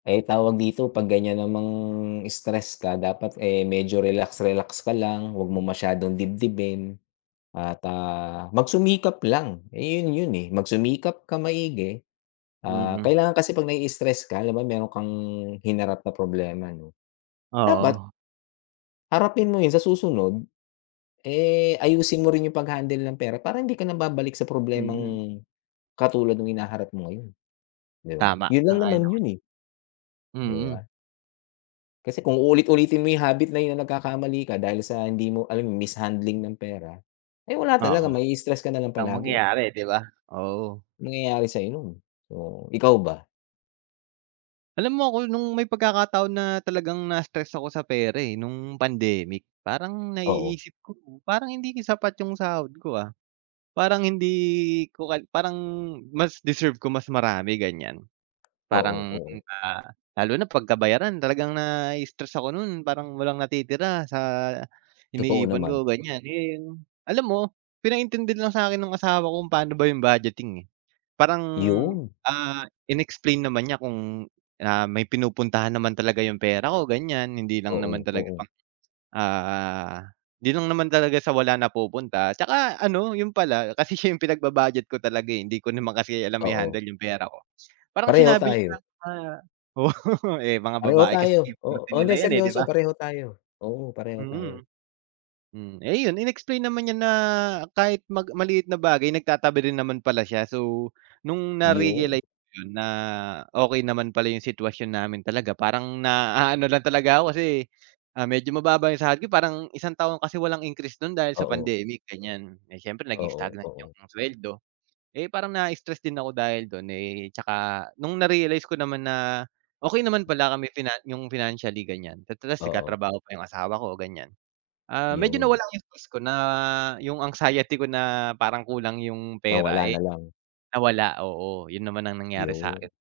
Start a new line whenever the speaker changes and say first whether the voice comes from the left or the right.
left: Ay tawag dito pag ganyan namang stress ka dapat eh medyo relax-relax ka lang wag mo masyadong dibdibin at, ah, magsumikap lang eh yun, yun eh magsumikap ka maigi, ah,
right: Mm.
left: kailangan kasi pag nai-istress ka halimbawa meron kang hinarap na problema no dapat
right: Oo.
left: harapin mo yun sa susunod eh ayusin mo rin yung paghandle ng pera para hindi ka na babalik sa
right: Mm.
left: problemang katulad nung hinaharap mo ngayon, di ba?
right: Tama
left: Yun lang
right: sang-ayon
left: naman
right: ako
left: yun
right: diyan,
left: eh. Di
right: mm.
left: ba? Kasi kung uulit-ulitin mo yung habit na yun nagkakamali ka dahil sa hindi mo alam mishandling ng pera ay wala talaga
right: Oo
left: mai-stress ka nalang
right: ang
left: palagi.
right: mangyayari di ba? Oo.
left: Nangyayari sa'yo yun, oo. Ikaw ba?
right: Alam mo ako nung may pagkakataon na talagang nai-stress ako sa pera eh nung pandemic, parang
left: Oo.
right: naiisip ko parang hindi din sapat yung sahod ko, ah. Parang hindi ko ko parang, mas deserve ko mas marami ganyan
left: Oo
right: parang,
left: oo.
right: ah, lalo na pagka bayaran talagang nai-stress ako nun parang walang natitira sa
left: Totoo
right: iniipon
left: naman.
right: ko ganyan and alam mo pinaintindi na lang sakin ng asawa ko kung paano ba yung budgeting eh, parang,
left: Yun.
right: ah, in-explain naman niya kung, ah, may pinupuntahan naman talaga yung pera ko ganyan, hindi lang naman
left: Oo,
right: talaga
left: oo.
right: pang, ah, hindi lang naman talaga sa wala napupunta tsaka ano yun pala, kasi siya yung pinagbu-budget ko talaga eh hindi ko naman kasi alam
left: Oo.
right: i-handle yung pera ko parang
left: Pareho
right: sinabi niya
left: tayo.
right: na oo eh, mga
left: Pareho
right: babae kasi
left: tayo,
right: eh
left: oo,
right: forte
left: oh
right: nila
left: hindi,
right: yan eh di
left: seryoso
right: ba?
left: pareho tayo, oo pareho tayo.
right: Mm, mm, eh yun in-explain naman niya na kahit mag maliit na bagay nagtatabi din naman pala siya. So nung
left: Yun.
right: narealize ko yun na okey naman pala yung sitwasyon namin talaga parang na aano lang talaga ako kasi, ah, medyo mababa yung sahod ko parang isang taong kasi walang increase dun dahil sa
left: Oo.
right: pandemic ganyan. Eh syempre naging
left: Oo,
right: stagnant yung
left: oo.
right: sweldo eh parang na-stress din ako dahil dun eh tsaka nung narealize ko naman na okey naman pala kami finan yung financially ganyan at ras
left: Oo.
right: nagtatrabaho pa yung asawa ko ganyan, ah, medyo
left: Yun.
right: nawala yung stress ko na yung anxiety ko na parang kulang yung pera
left: Nawala
right: eh
left: na lang.
right: nawala, oo yun naman ang nangyari sakin.
left: Yun.